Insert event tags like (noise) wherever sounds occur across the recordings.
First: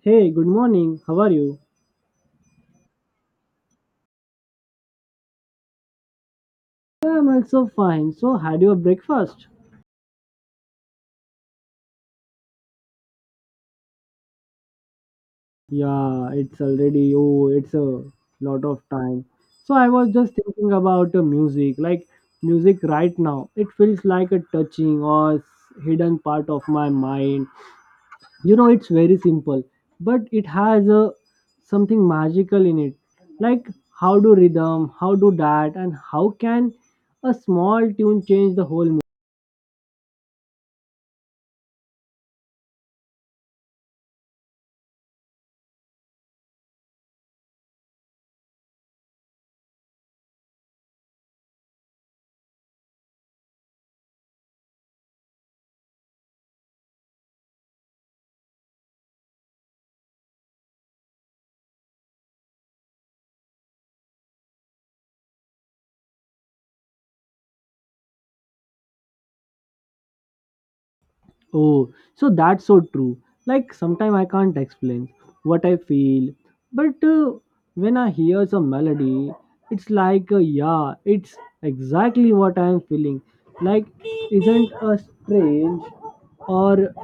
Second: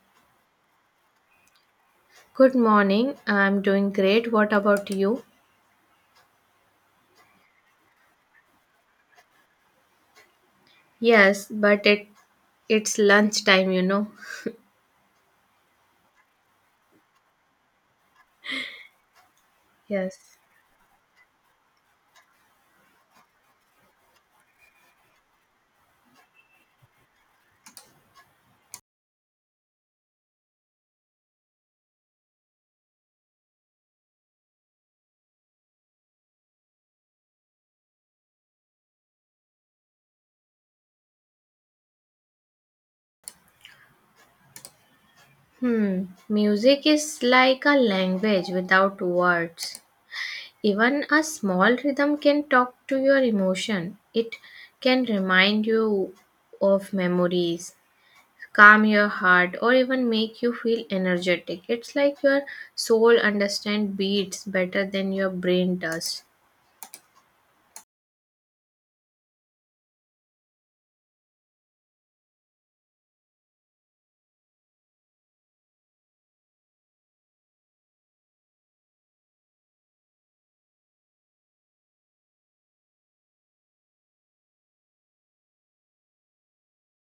Hey, good morning. How are you? Good morning. I'm doing great. What about you? Yeah, I'm also fine. So, had your breakfast? Yes, but it's lunchtime, you know. Yeah, it's already, oh, it's a lot of time. So, I was just Yes. thinking about music. Like, music right now, it feels like a touching or hidden part of my mind. You know, it's very simple, but it has a, something magical in it. Like, how do rhythm, how do that, and how can a small tune change the whole. Hmm. Music is like a language without words. Even a small rhythm can talk to your emotion. It can remind you of memories, calm your heart, or even make you feel energetic. It's like your soul understand beats better than your brain does. Oh, so that's so true. Like sometimes I can't explain what I feel, but when I hear some melody, it's like yeah, it's exactly what I am feeling. Like isn't a strange or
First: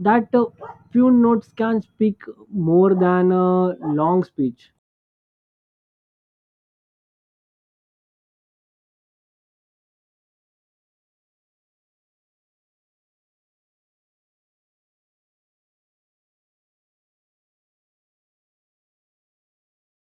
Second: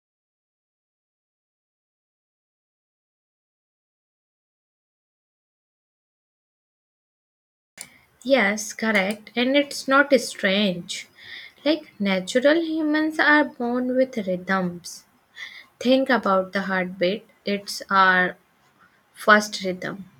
that few notes can speak more than a long speech. Yes, correct. And it's not strange. Like natural humans are born with rhythms. Think about the heartbeat, it's our first rhythm.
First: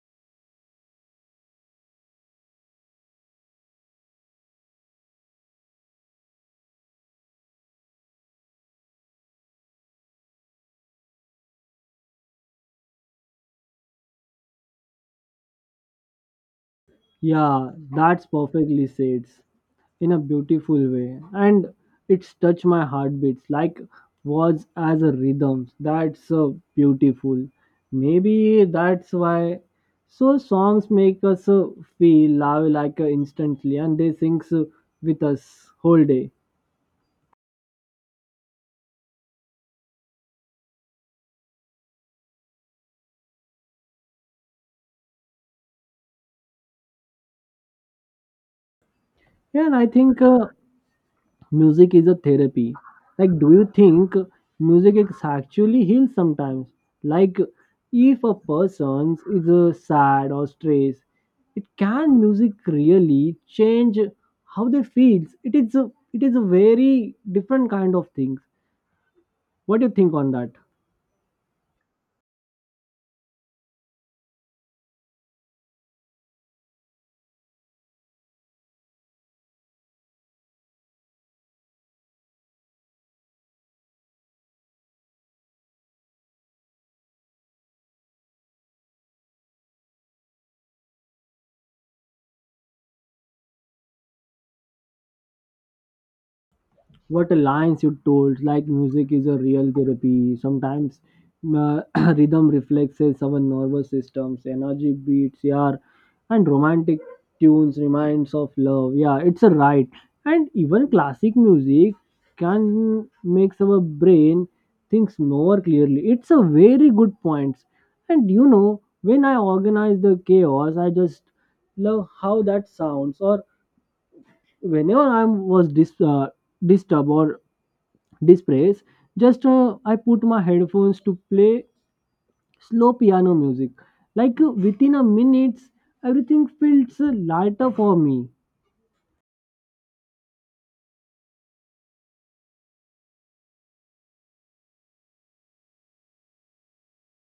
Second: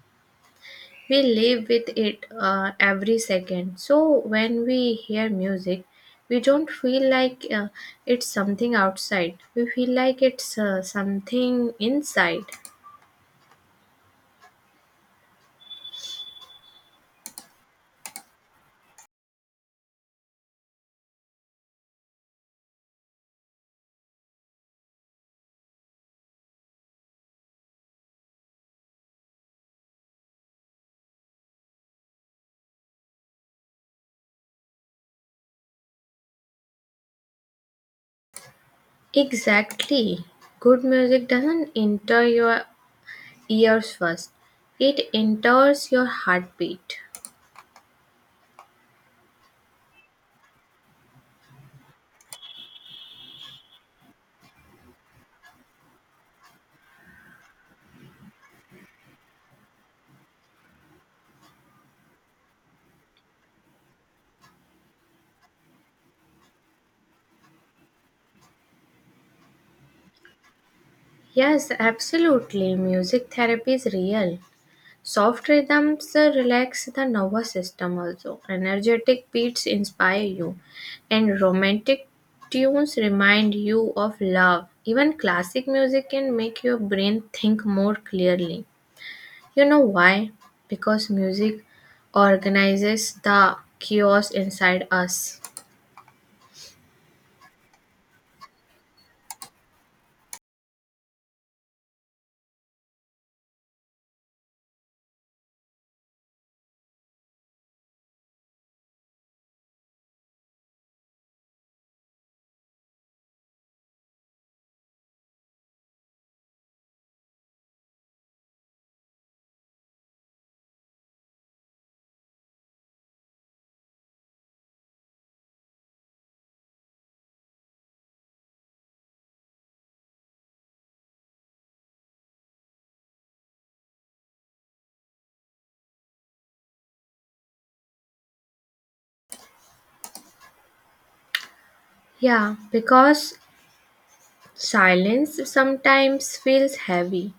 We live with it every second. So when we hear music, we don't feel like it's something outside. We feel like it's something inside. Yeah, that's perfectly said. In a beautiful way and it's touched my heartbeats like was as a rhythm that's so beautiful, maybe that's why so songs make us feel love like instantly, and they sings with us whole day. Exactly. Good music doesn't enter your ears first. It enters your heartbeat. Yeah, and I think music is a therapy. Like, do you think music is actually heals sometimes, like if a person is sad or stressed, it can music really change how they feel. It is a very different kind of things. What do you think on that? Yes, absolutely. Music therapy is real. Soft rhythms relax the nervous system also. Energetic beats inspire you, and romantic tunes remind you of love. Even classic music can make your brain think more clearly. You know why? Because music organizes the chaos inside us. What lines you told like music is a real therapy sometimes, uh, (clears throat) rhythm reflexes our nervous systems energy beats, yeah, and romantic tunes reminds of love, yeah, it's a right. And even classic music can makes our brain thinks more clearly, it's a very good point. And you know, when I organize the chaos, I just love how that sounds. Or whenever I was disturbed or displays, just I put my headphones to play slow piano music, like within a minute everything feels lighter for me. Yeah, because silence sometimes feels heavy,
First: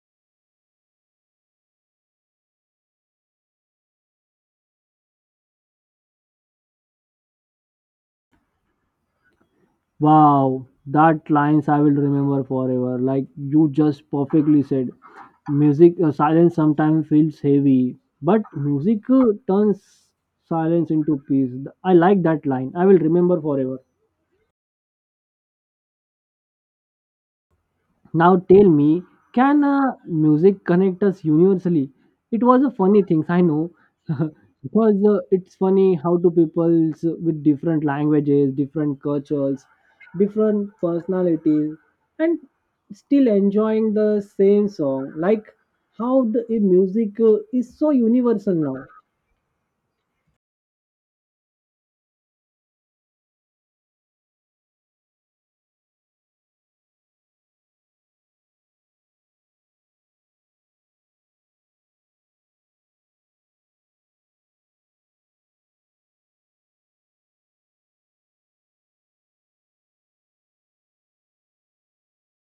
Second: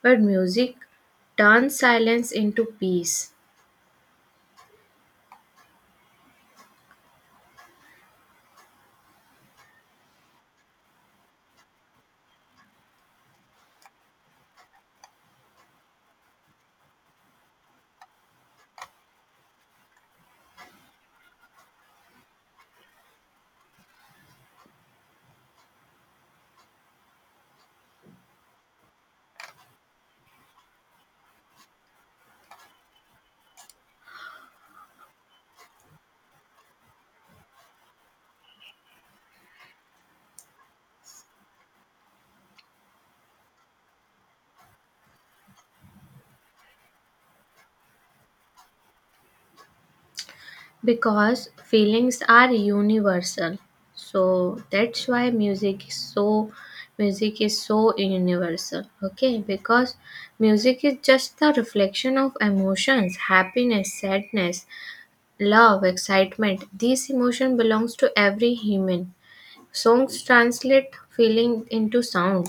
but music turns silence into peace Wow, that lines I will remember forever, like you just perfectly said. Music, silence sometimes feels heavy, but music turns silence into peace. I like that line, I will remember forever. Now tell me, can music connect us universally? It was a funny thing, I know, (laughs) because it's funny how two peoples with different languages, different cultures, different personalities, and still enjoying the same song. Like how the music is so universal now. because feelings are universal. So that's why music is so universal. Okay, because music is just the reflection of emotions, happiness, sadness, love, excitement. These emotion belongs to every human. Songs translate feeling into sound.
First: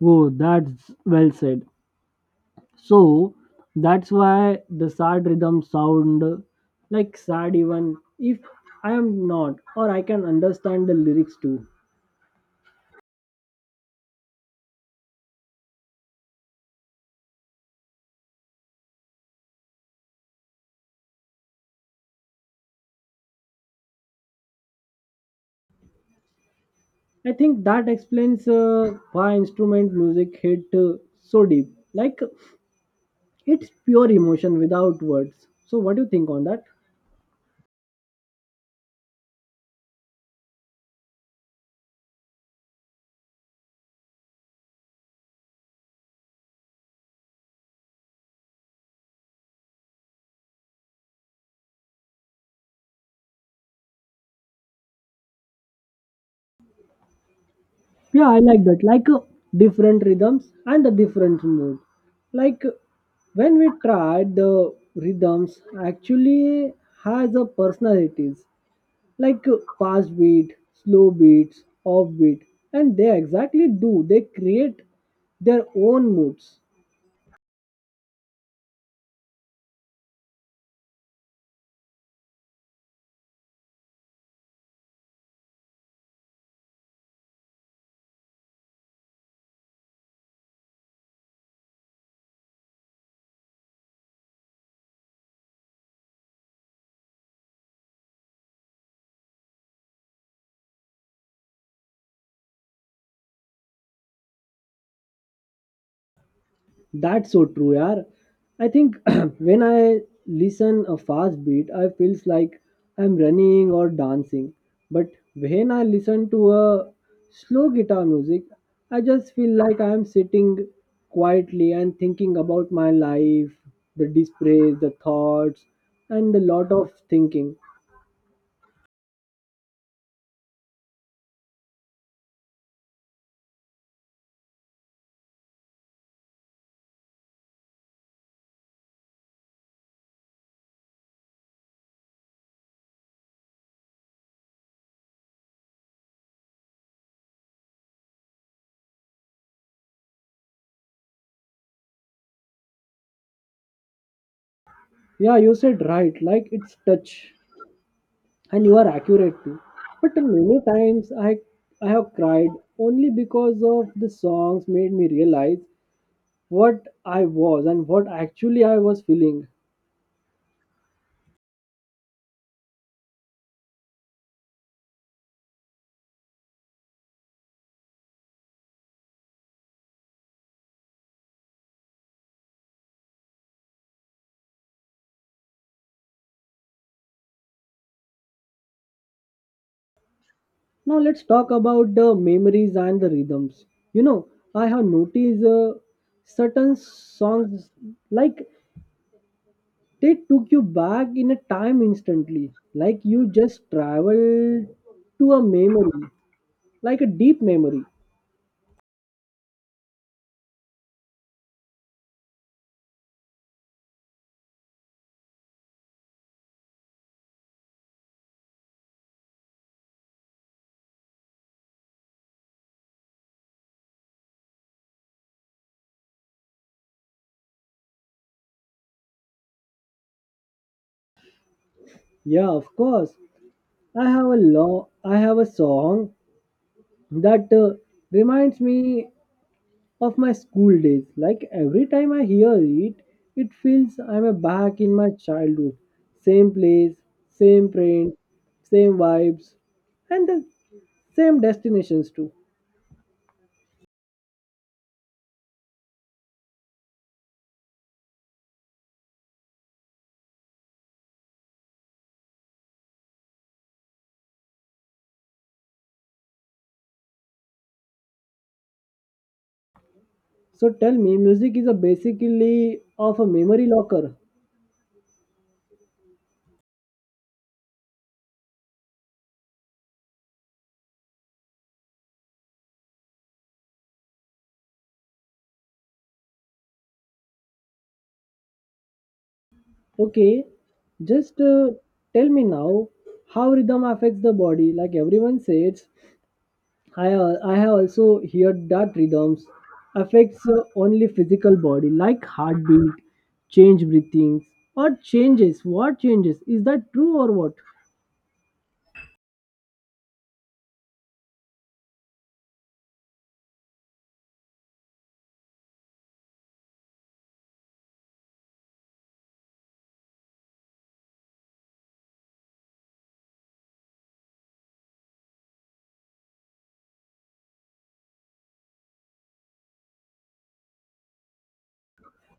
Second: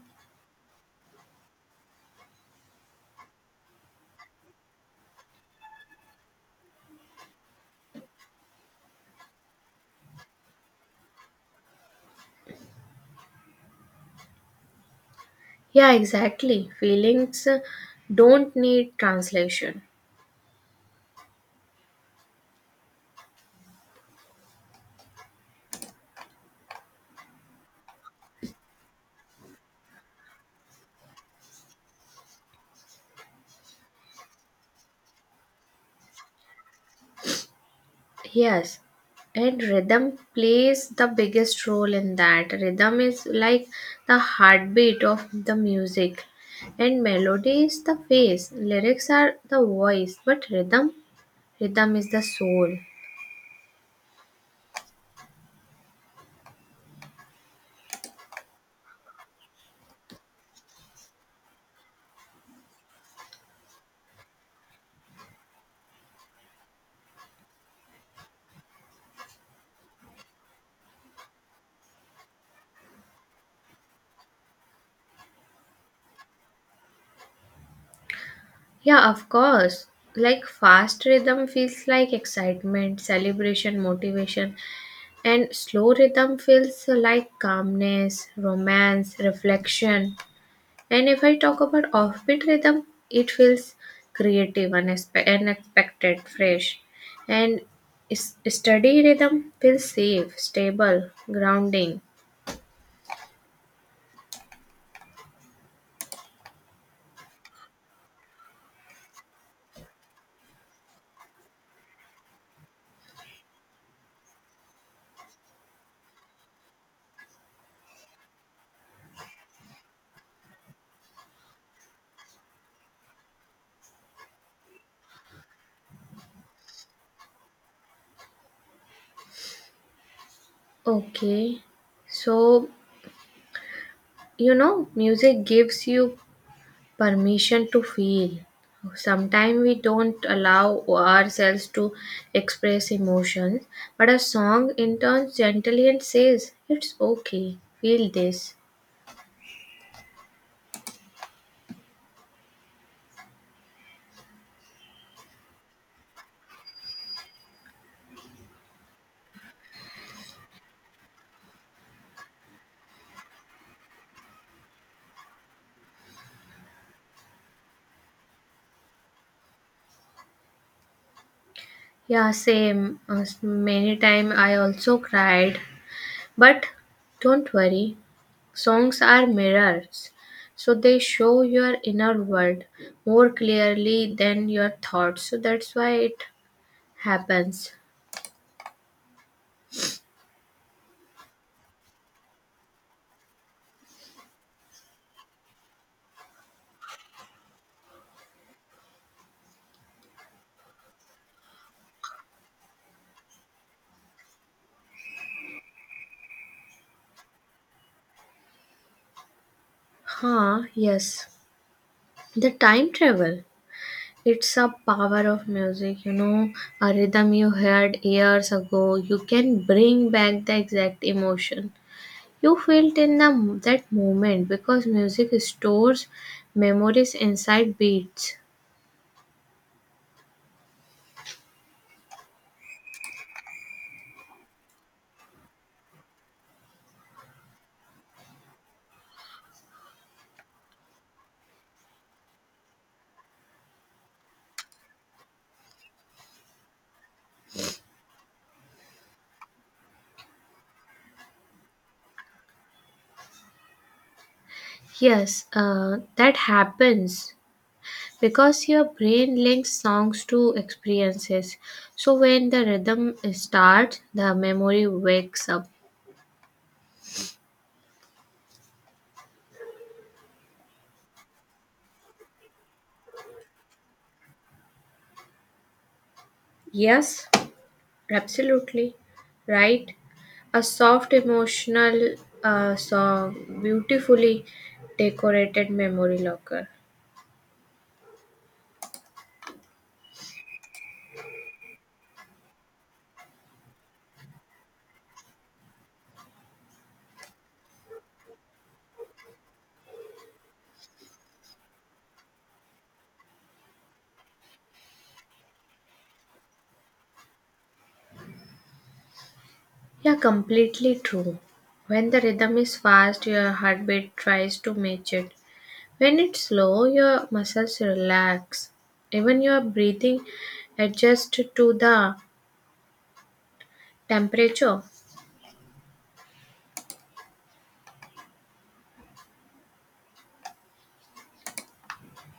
Whoa, that's well said. So that's why the sad rhythm sound like sad, even if I am not or I can understand the lyrics too. Yeah, exactly. Feelings don't need translation. I think that explains why instrument music hit so deep. Like, it's pure emotion without words. So what do you think on that? Yes, and rhythm plays the biggest role in that. Rhythm is like the heartbeat of the music, and melody is the face. Lyrics are the voice, but rhythm is the soul. Yeah, I like that. Like different rhythms and the different mood. Like when we tried the rhythms actually has a personalities, like fast beat, slow beats, offbeat, and they exactly do. They create their own moods. Yeah, of course. Like fast rhythm feels like excitement, celebration, motivation, and slow rhythm feels like calmness, romance, reflection. And if I talk about offbeat rhythm, it feels creative, unexpected, fresh. And steady rhythm feels safe, stable, grounding. That's so true, yaar. I think (clears throat) when I listen a fast beat, I feels like I'm running or dancing. But when I listen to a slow guitar music, I just feel like I'm sitting quietly and thinking about my life, the dispraise, the thoughts, and a lot of thinking. Okay, so you know, music gives you permission to feel. Sometimes we don't allow ourselves to express emotions, but a song interns gently and says, It's okay, feel this. Yeah, you said right. Like, it's touch, and you are accurate too. But many times I have cried only because of the songs made me realize what I was and what actually I was feeling. Yeah, same. Many times I also cried, but don't worry, songs are mirrors, so they show your inner world more clearly than your thoughts, so that's why it happens. Now let's talk about the memories and the rhythms. You know, I have noticed certain songs like they took you back in a time instantly, like you just traveled to a memory, like a deep memory. Huh, yes. The time travel. It's a power of music, you know, a rhythm you heard years ago. You can bring back the exact emotion you felt in that moment because music stores memories inside beats. Yeah, of course. I have a long, I have a song that reminds me of my school days. Like every time I hear it, it feels I'm a back in my childhood. Same place, same friends, same vibes, and the same destinations too. Yes, that happens because your brain links songs to experiences. So when the rhythm starts, the memory wakes up. So tell me, music is a basically of a memory locker. Yes. Absolutely right. A soft, emotional song, beautifully decorated memory locker. Okay, just tell me now how rhythm affects the body. Like, everyone says, I have also heard that rhythms affects only physical body like heartbeat, change breathing or changes. What changes? Is that true or what? Yeah, completely true. When the rhythm is fast, your heartbeat tries to match it. When it's slow, your muscles relax. Even your breathing adjusts to the temperature.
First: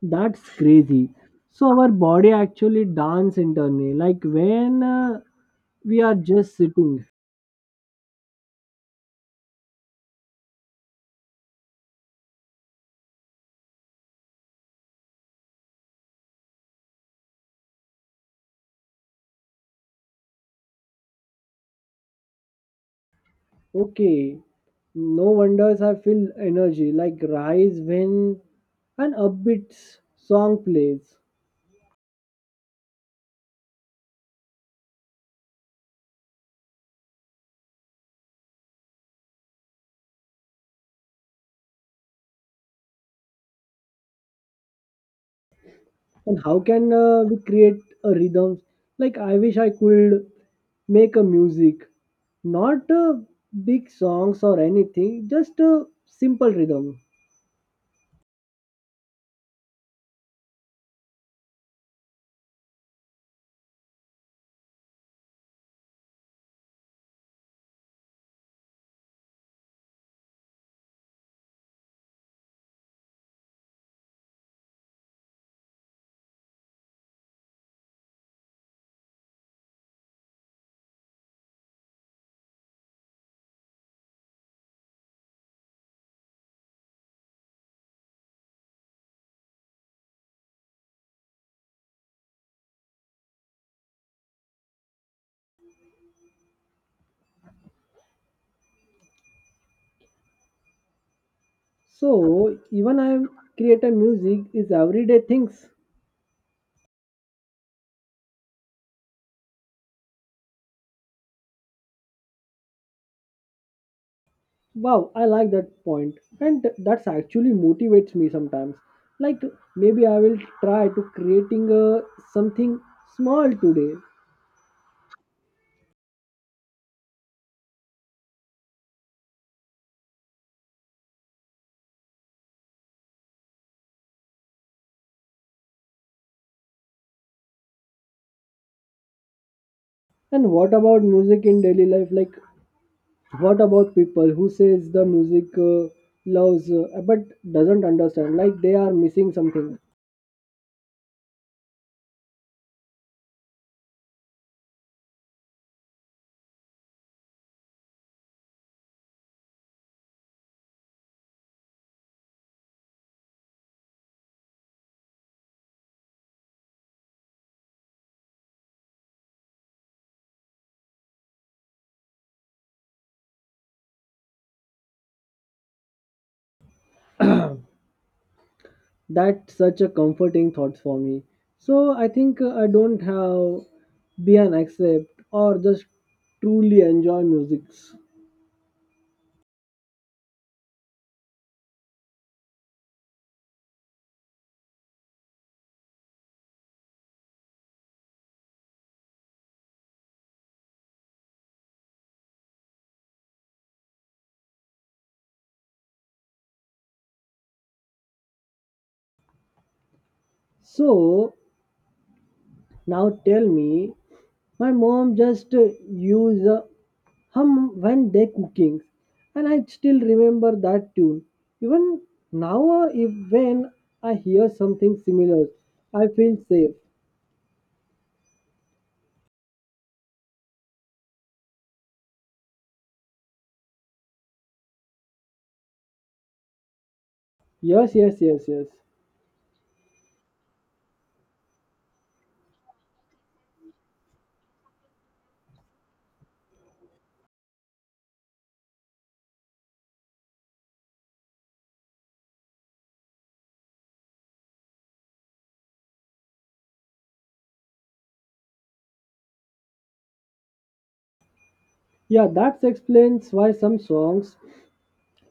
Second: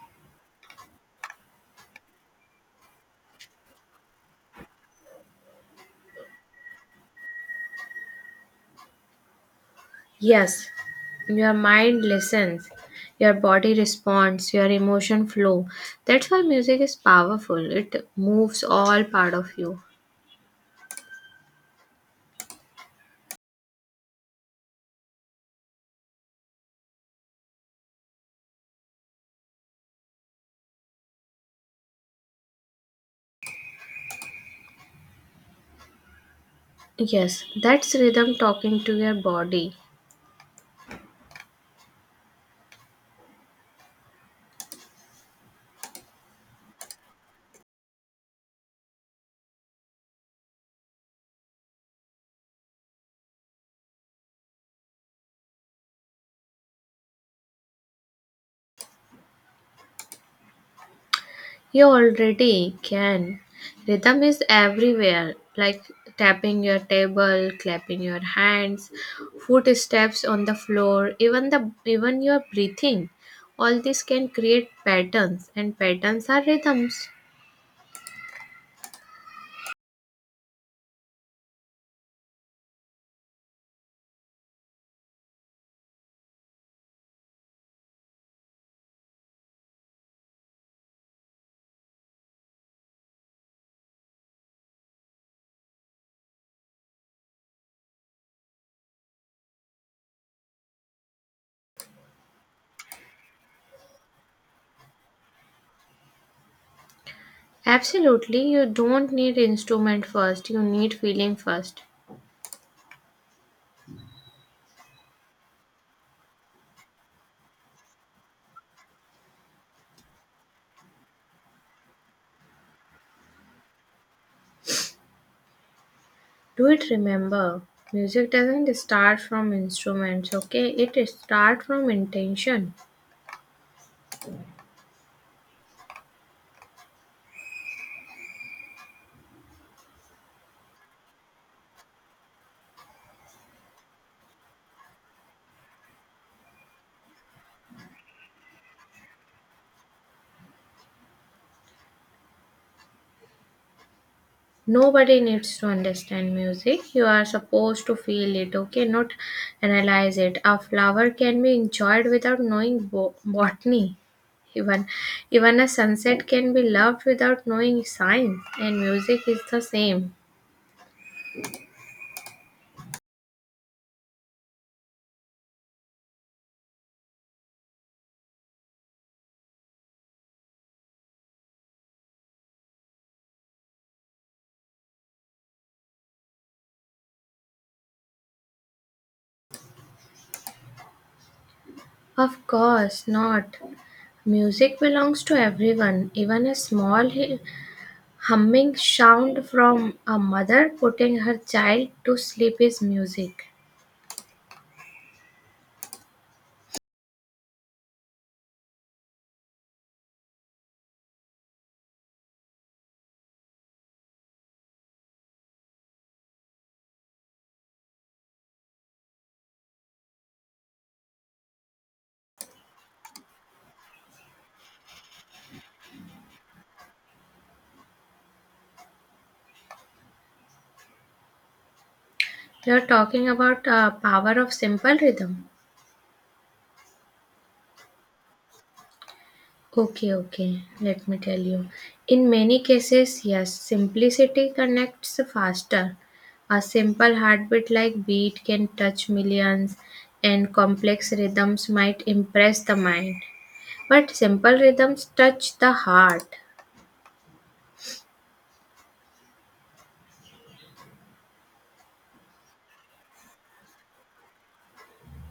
That's crazy. So our body actually dance internally, like when we are just sitting. Yes, your mind listens, your body responds, your emotion flow. That's why music is powerful. It moves all part of you. Okay, no wonders I feel energy like rise when an upbeat song plays. Yes, that's rhythm talking to your body. And how can we create a rhythm? Like, I wish I could make a music, not big songs or anything, just a simple rhythm. You already can. Rhythm is everywhere, like tapping your table, clapping your hands, footsteps on the floor, even your breathing. All this can create patterns and patterns are rhythms. So even I create a music is everyday things. Absolutely, you don't need instrument first, you need feeling first. Wow, I like that point, and that's actually motivates me sometimes. Like maybe I will try to creating a something small today. Do it remember, music doesn't start from instruments, okay? It starts from intention. And what about music in daily life? Like, what about people who says the music loves but doesn't understand, like they are missing something. Nobody needs to understand music. You are supposed to feel it, okay? Not analyze it. A flower can be enjoyed without knowing botany. Even, even a sunset can be loved without knowing science, and music is the same. That's such a comforting thought for me. So I think I don't have be an accept or just truly enjoy music. Of course not. Music belongs to everyone, even a small humming sound from a mother putting her child to sleep is music. So now tell me, my mom just use hum when they cooking, and I still remember that tune. Even now, if when I hear something similar, I feel safe. You are talking about power of simple rhythm. Yes, yes, yes, yes. Okay, let me tell you. In many cases, yes, simplicity connects faster. A simple heartbeat like beat can touch millions, and complex rhythms might impress the mind. But simple rhythms touch the heart. Yeah, that explains why some songs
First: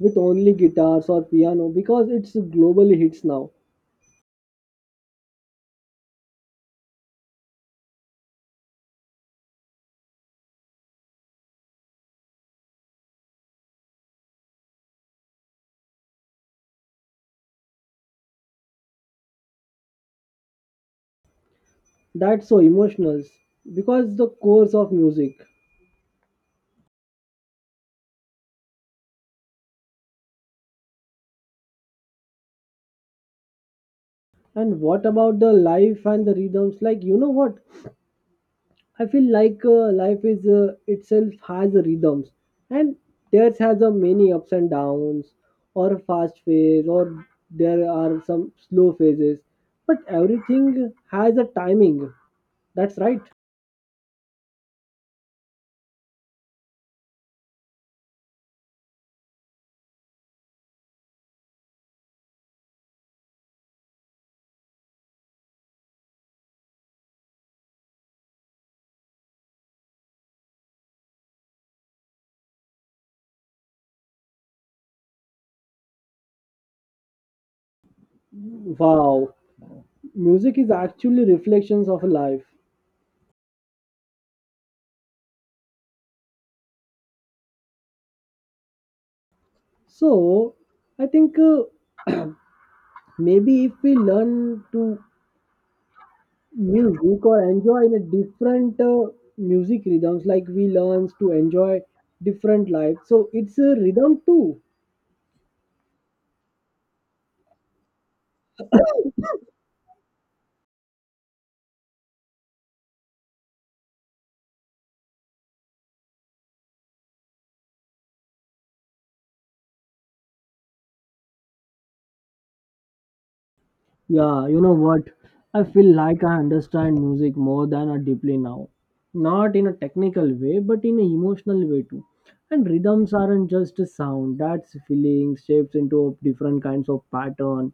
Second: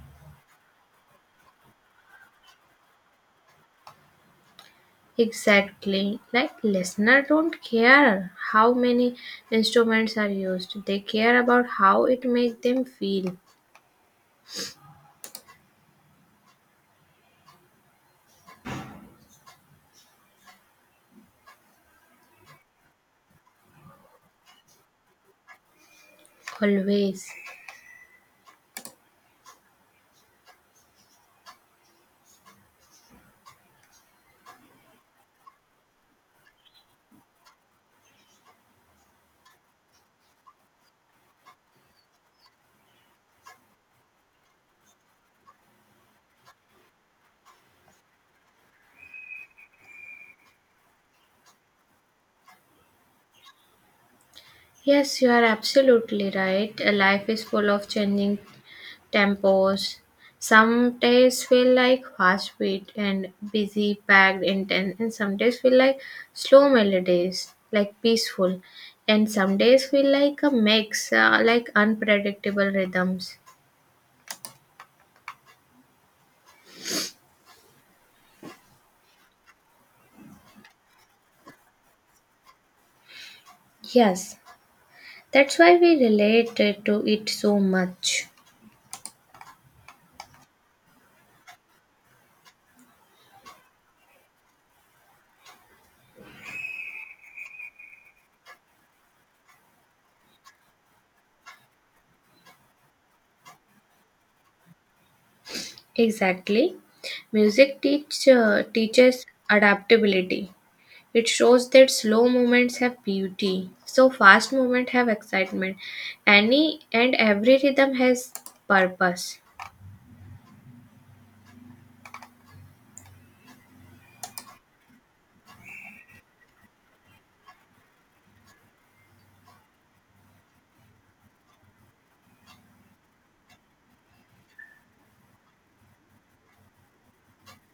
with only guitars or piano because it's globally hits now. Exactly. Like listener don't care how many instruments are used. They care about how it makes them feel. That's so emotional because the course of music. Always. And what about the life and the rhythms? Like, you know what? I feel like life is itself has rhythms, and theirs has a many ups and downs, or a fast phase, or there are some slow phases. But everything has a timing. That's right. Yes, you are absolutely right. Life is full of changing tempos. Some days feel like fast beat and busy, packed, intense, and some days feel like slow melodies, like peaceful, and some days feel like a mix, like unpredictable rhythms. Wow, music is actually reflections of life. Yes, that's why we relate to it so much. So I think maybe if we learn to music or enjoy in a different music rhythms, like we learns to enjoy different life, so it's a rhythm too. Exactly. Teaches adaptability. It shows that slow movements have beauty, so fast movement have excitement. Any and every rhythm has purpose. Yeah, you know what? I feel like I understand music more than I deeply now. Not in a technical way, but in an emotional way too. And rhythms aren't just a sound, that's feeling shapes into a different kinds of pattern.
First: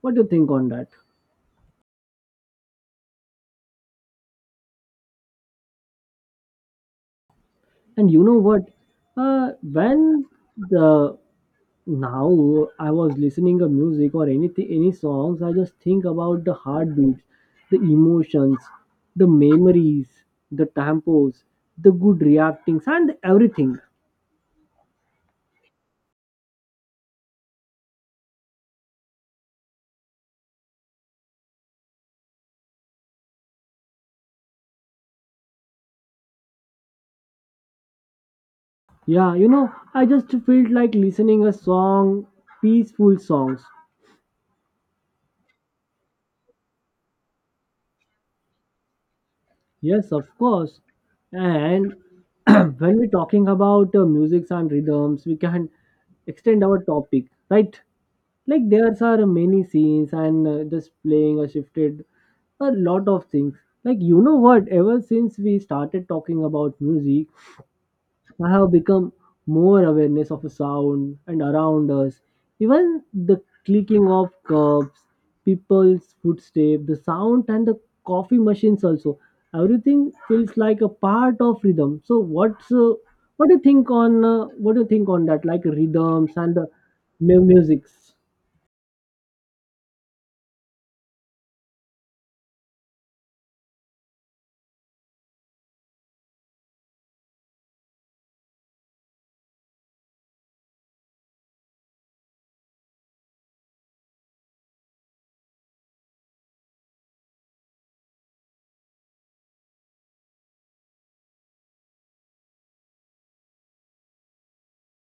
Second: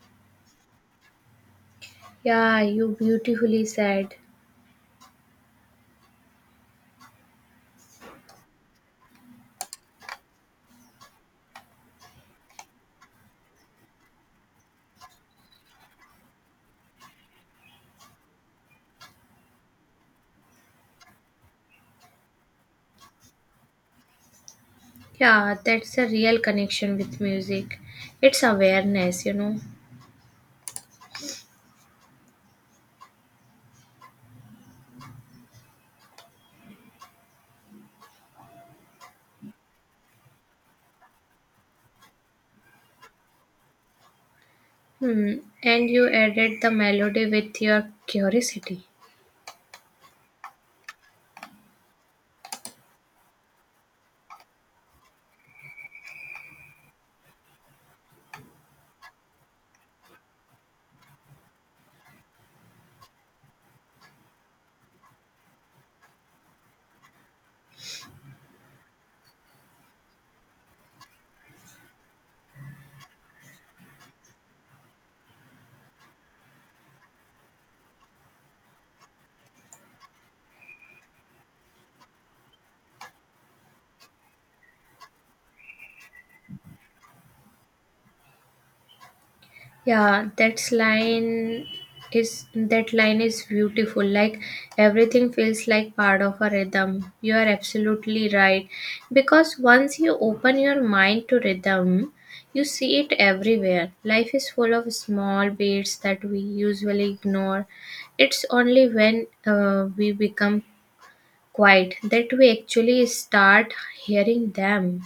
What do you think on that? Yeah, you beautifully said. And you know what? When the now I was listening a music or anything any songs, I just think about the heartbeats, the emotions, the memories, the tempos, the good reactings, and everything. Yeah, that's a real connection with music. It's awareness, you know. Yeah, you know, I just felt like listening a song, peaceful songs. Hmm. And you added the melody with your curiosity. Yes, of course. And (clears throat) when we're talking about musics and rhythms, we can extend our topic, right? Like, there are many scenes and just playing a shifted a lot of things. Like, you know what, ever since we started talking about music, I have become more awareness of a sound and around us. Even the clicking of cups, people's footsteps, the sound, and the coffee machines also, everything feels like a part of rhythm. So what do you think on that, like rhythms and the musics? Yeah, that line is beautiful. Like everything feels like part of a rhythm. You are absolutely right. Because once you open your mind to rhythm, you see it everywhere. Life is full of small beats that we usually ignore. It's only when we become quiet that we actually start hearing them.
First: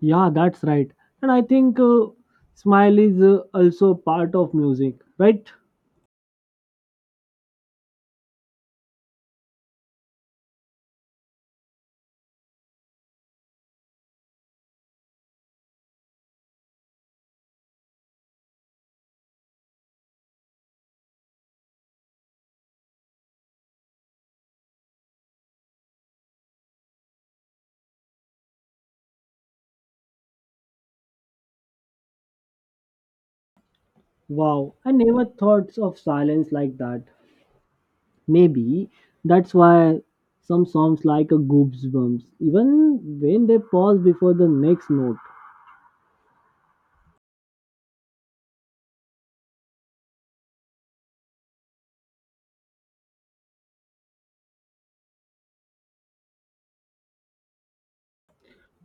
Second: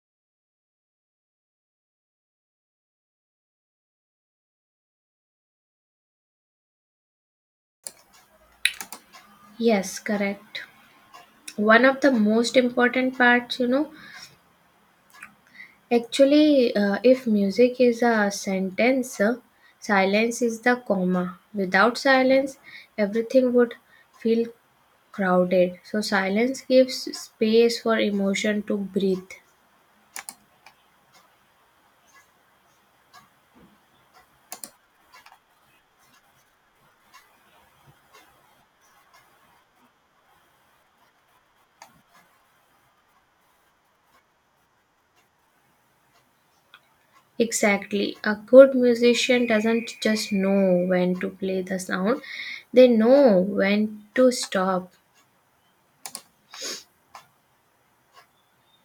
Yeah, that's right. And I think smile is also part of music, right? Yes, correct. One of the most important parts, you know, actually, if music is a sentence, silence is the comma. Without silence, everything would feel crowded. So, silence gives space for emotion to breathe. Wow, I never thought of silence like that. Maybe that's why some songs like a goosebumps, even when they pause before the next note. Exactly. A good musician doesn't just know when to play the sound, they know when to stop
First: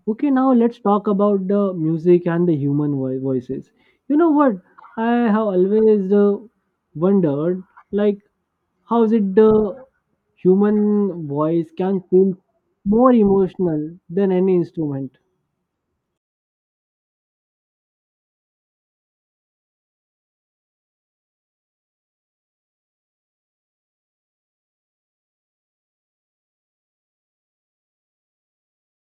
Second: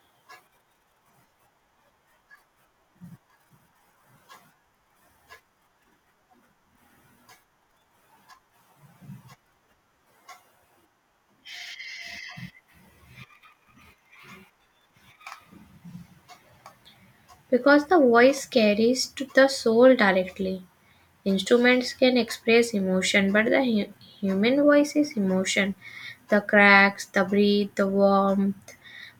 Okay, now let's talk about the music and the human voices. You know what? I have always wondered, like, how is it the human voice can feel more emotional than any instrument? because the voice carries to the soul directly. Instruments can express emotion, but the human voice is emotion. The cracks, the breath, the warmth,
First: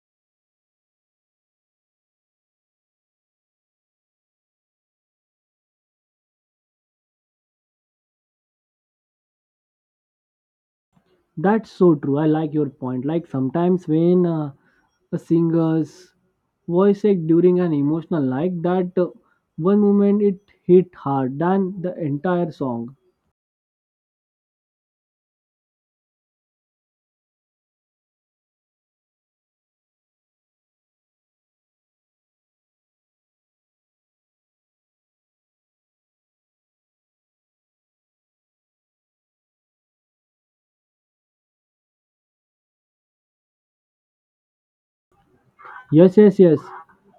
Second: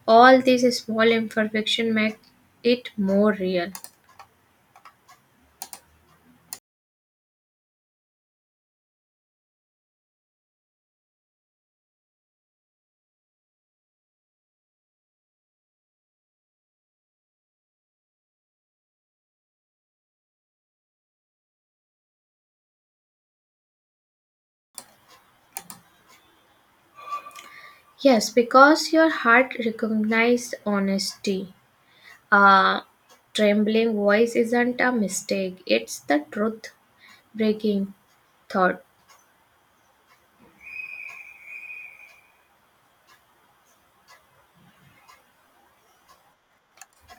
all these small imperfection make it more real. That's so true. I like your point. Like sometimes when a singer's voice act during an emotional like that, one moment it hit hard than the entire song. Yes, because your heart recognized honesty. A trembling voice isn't a mistake, it's the truth breaking thought. Yes, yes, yes.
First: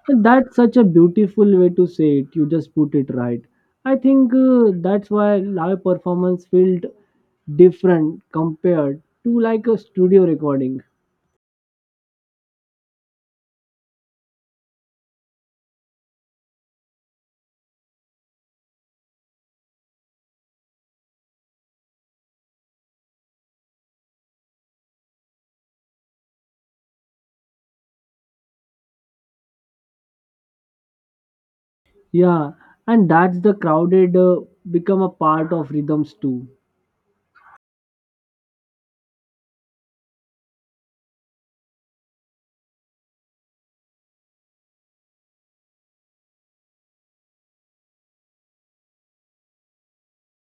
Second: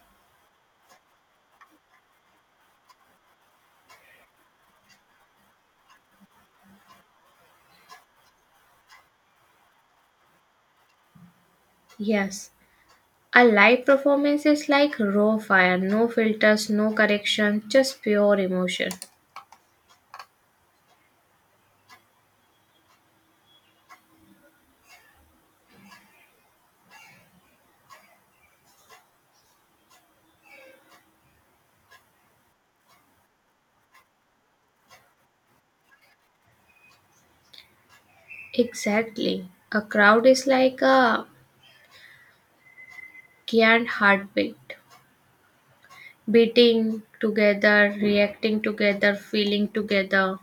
And that's such a beautiful way to say it. You just put it right. I think that's why live performance felt different compared to like a studio recording. Yes. A live performance is like raw fire, no filters, no correction, just pure emotion. Yeah, and that's the crowded become a part of rhythms too. Exactly. A crowd is like a giant heartbeat, beating together, reacting together, feeling together.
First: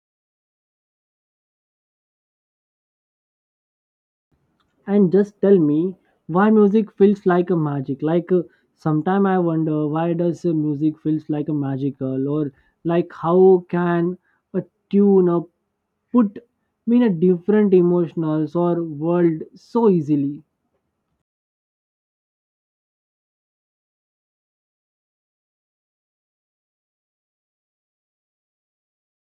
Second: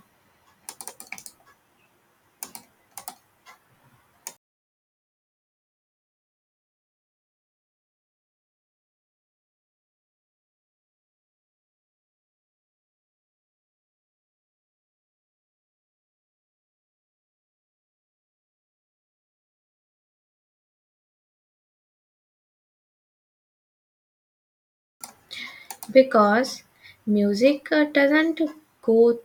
And just tell me why music feels like a magic. Like sometime I wonder why does music feels like a magical, or like how can a tune up put me in a different emotionals or world so easily. Because music doesn't go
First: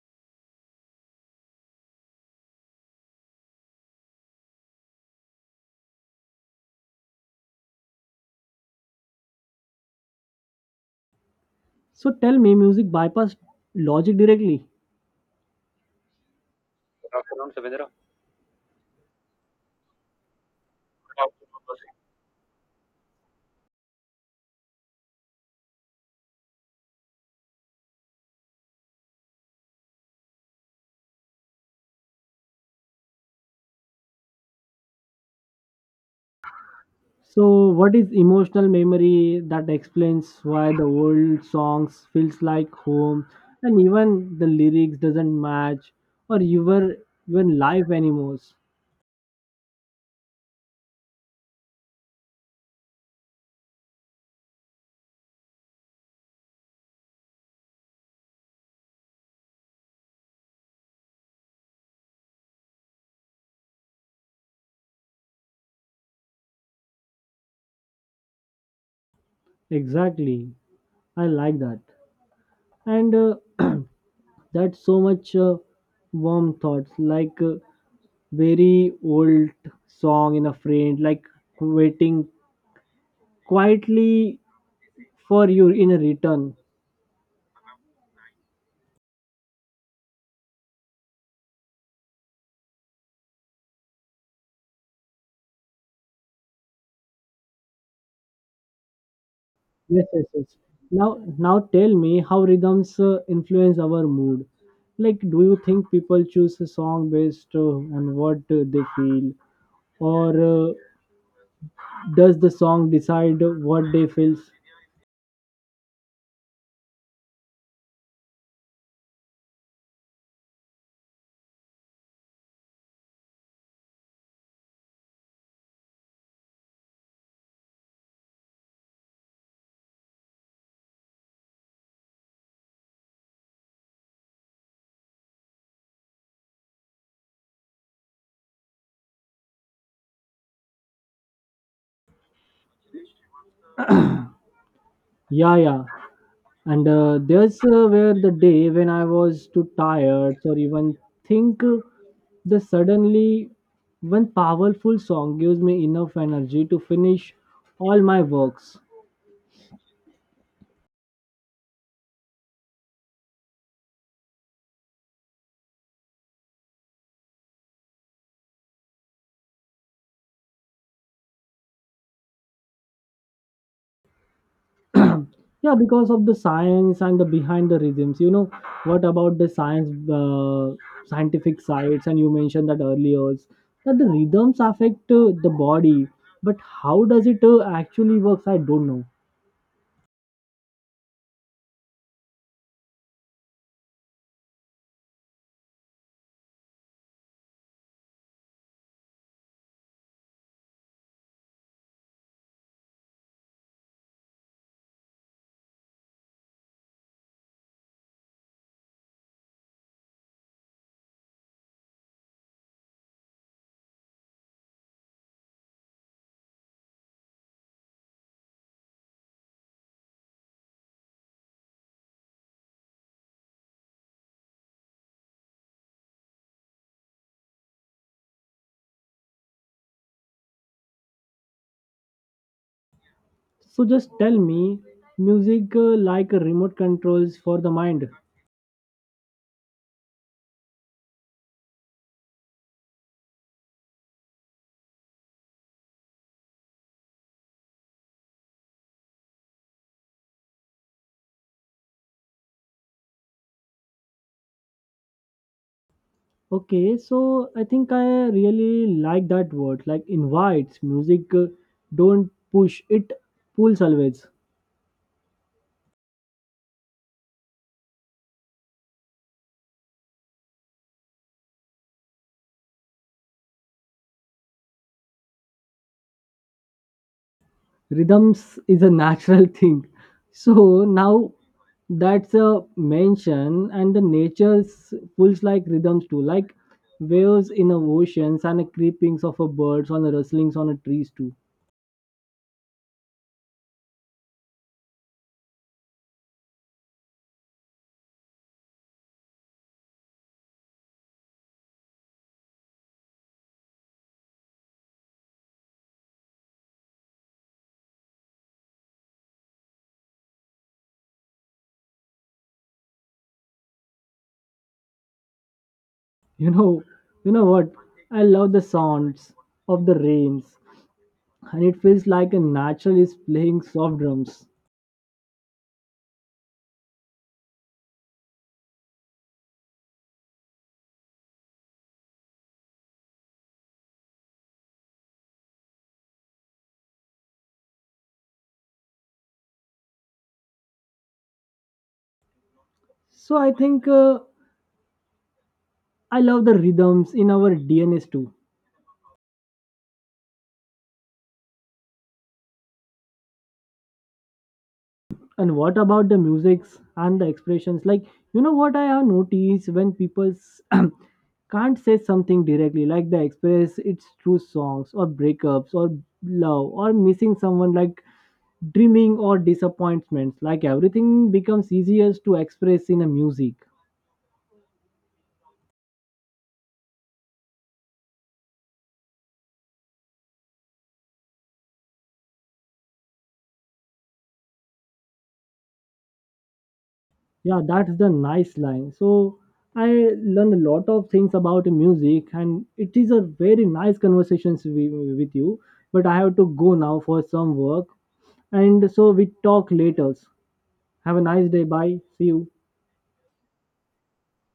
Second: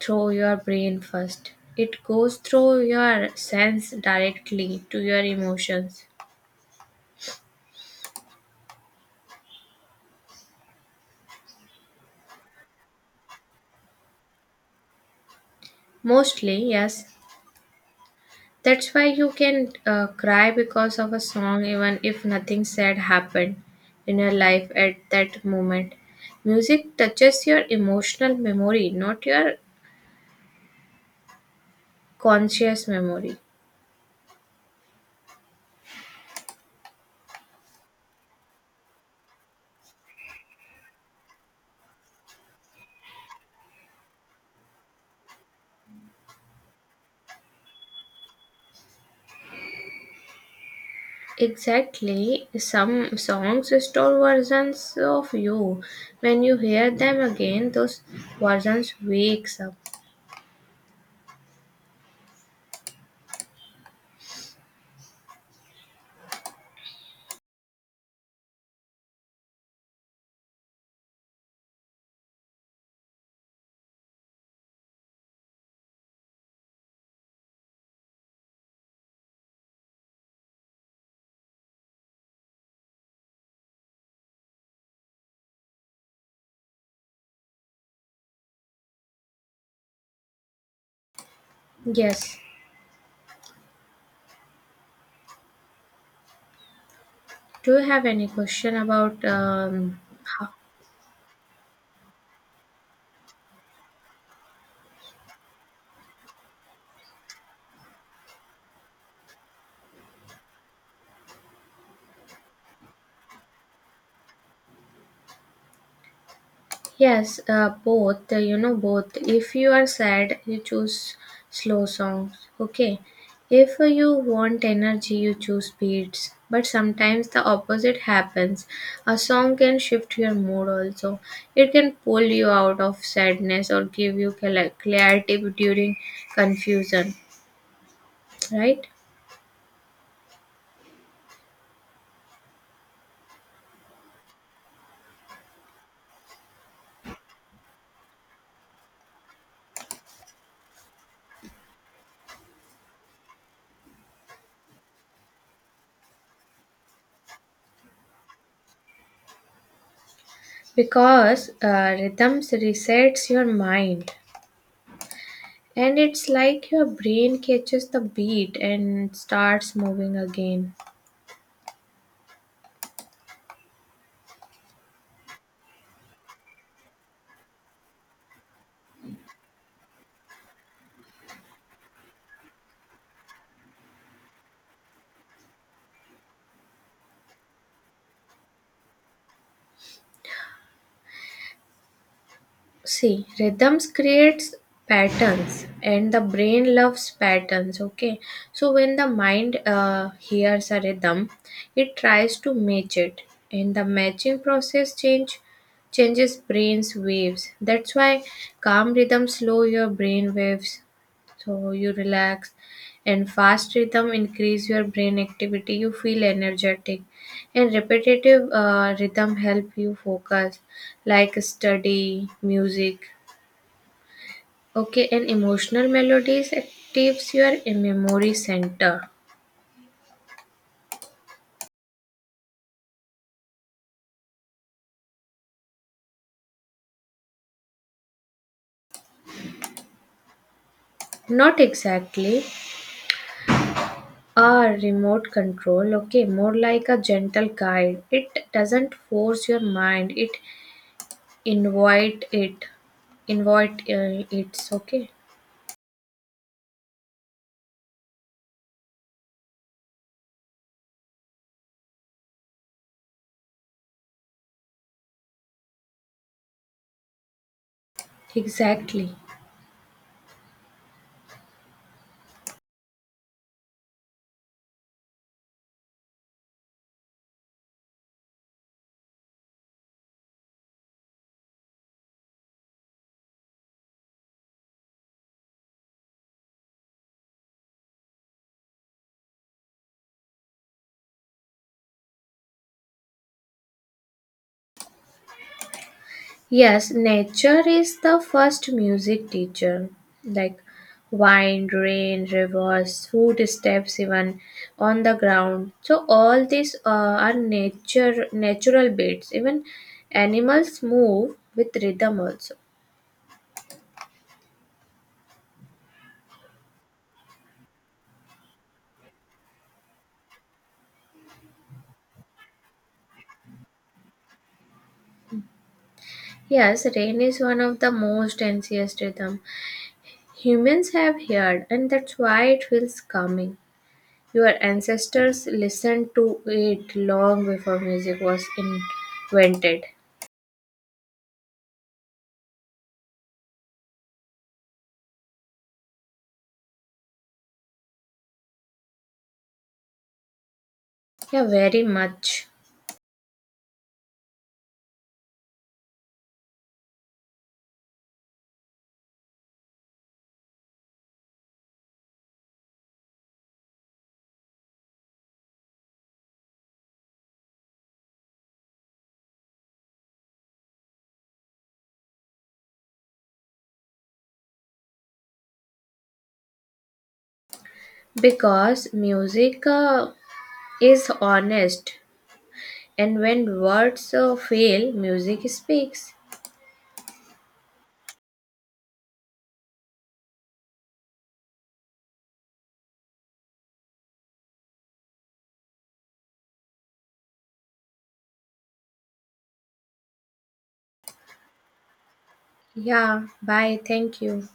through your brain first, it goes through your sense directly to your emotions. So tell me, music bypass logic directly. Mostly, yes, that's why you can cry because of a song, even if nothing sad happened in your life at that moment. Music touches your emotional memory, not your conscious memory. So what is emotional memory that explains why the old songs feels like home, and even the lyrics doesn't match or even life anymore? Exactly, some songs restore versions of you. When you hear them again, those versions wakes up. Exactly, I like that, and (clears throat) that's so much warm thoughts. Like very old song in a friend, like waiting quietly for you in a return. Yes. Do you have any question about Yes, yes, how? yes. Now, now tell me how rhythms influence our mood. Like, do you think people choose a song based on what they feel, or uh, does the song decide what they feel? Yes, both, you know, both. If you are sad, you choose slow songs, okay? If you want energy, you choose beats. But sometimes the opposite happens. A song can shift your mood also. It can pull you out of sadness or give you clarity during confusion, right? Yeah, yeah. And there's where the day when I was too tired or even think the suddenly one powerful song gives me enough energy to finish all my works. Because rhythms resets your mind. And it's like your brain catches the beat and starts moving again. Yeah, because of the science and the behind the rhythms. You know what about the science, scientific sides, and you mentioned that earlier that the rhythms affect the body, but how does it actually works, I don't know. See, rhythms creates patterns and the brain loves patterns, okay? So when the mind hears a rhythm, it tries to match it and the matching process changes brain's waves. That's why calm rhythms slow your brain waves so you relax and fast rhythm increase your brain activity you feel energetic and repetitive rhythm help you focus like study, music, okay, and emotional melodies actives your memory center. So just tell me, music like a remote controls for the mind. Not exactly a remote control, okay, more like a gentle guide. It doesn't force your mind, it invite it, invite it's okay. Okay, so I think I really like that word like invites music, don't push it, pulls always. Exactly. Rhythms is a natural (laughs) thing. So now that's a mention and the nature's pulls like rhythms too, like waves in a oceans and the creepings of a birds on the rustlings on a trees too. Yes, nature is the first music teacher. Like wind, rain, rivers, footsteps, even on the ground. So all these are natural beats. Even animals move with rhythm also. you know you know what, I love the sounds of the rains, and it feels like a natural is playing soft drums. Yes, rain is one of the most ancient rhythm humans have heard, and that's why it feels calming. Your ancestors listened to it long before music was invented. So I think I love the rhythms in our dns too. Yeah, very much. And what about the musics and the expressions? Like, you know what, I have noticed when people (clears throat) can't say something directly, like they express it's through songs or breakups or love or missing someone, like dreaming or disappointments. Like everything becomes easier to express in a music. Because music is honest, and when words fail, music speaks. Yeah, that's the nice line. So I learn a lot of things about music, and it is a very nice conversations with you, but I have to go now for some work, and so we talk later. Have a nice day. Bye, see you. Yeah, bye. Thank you.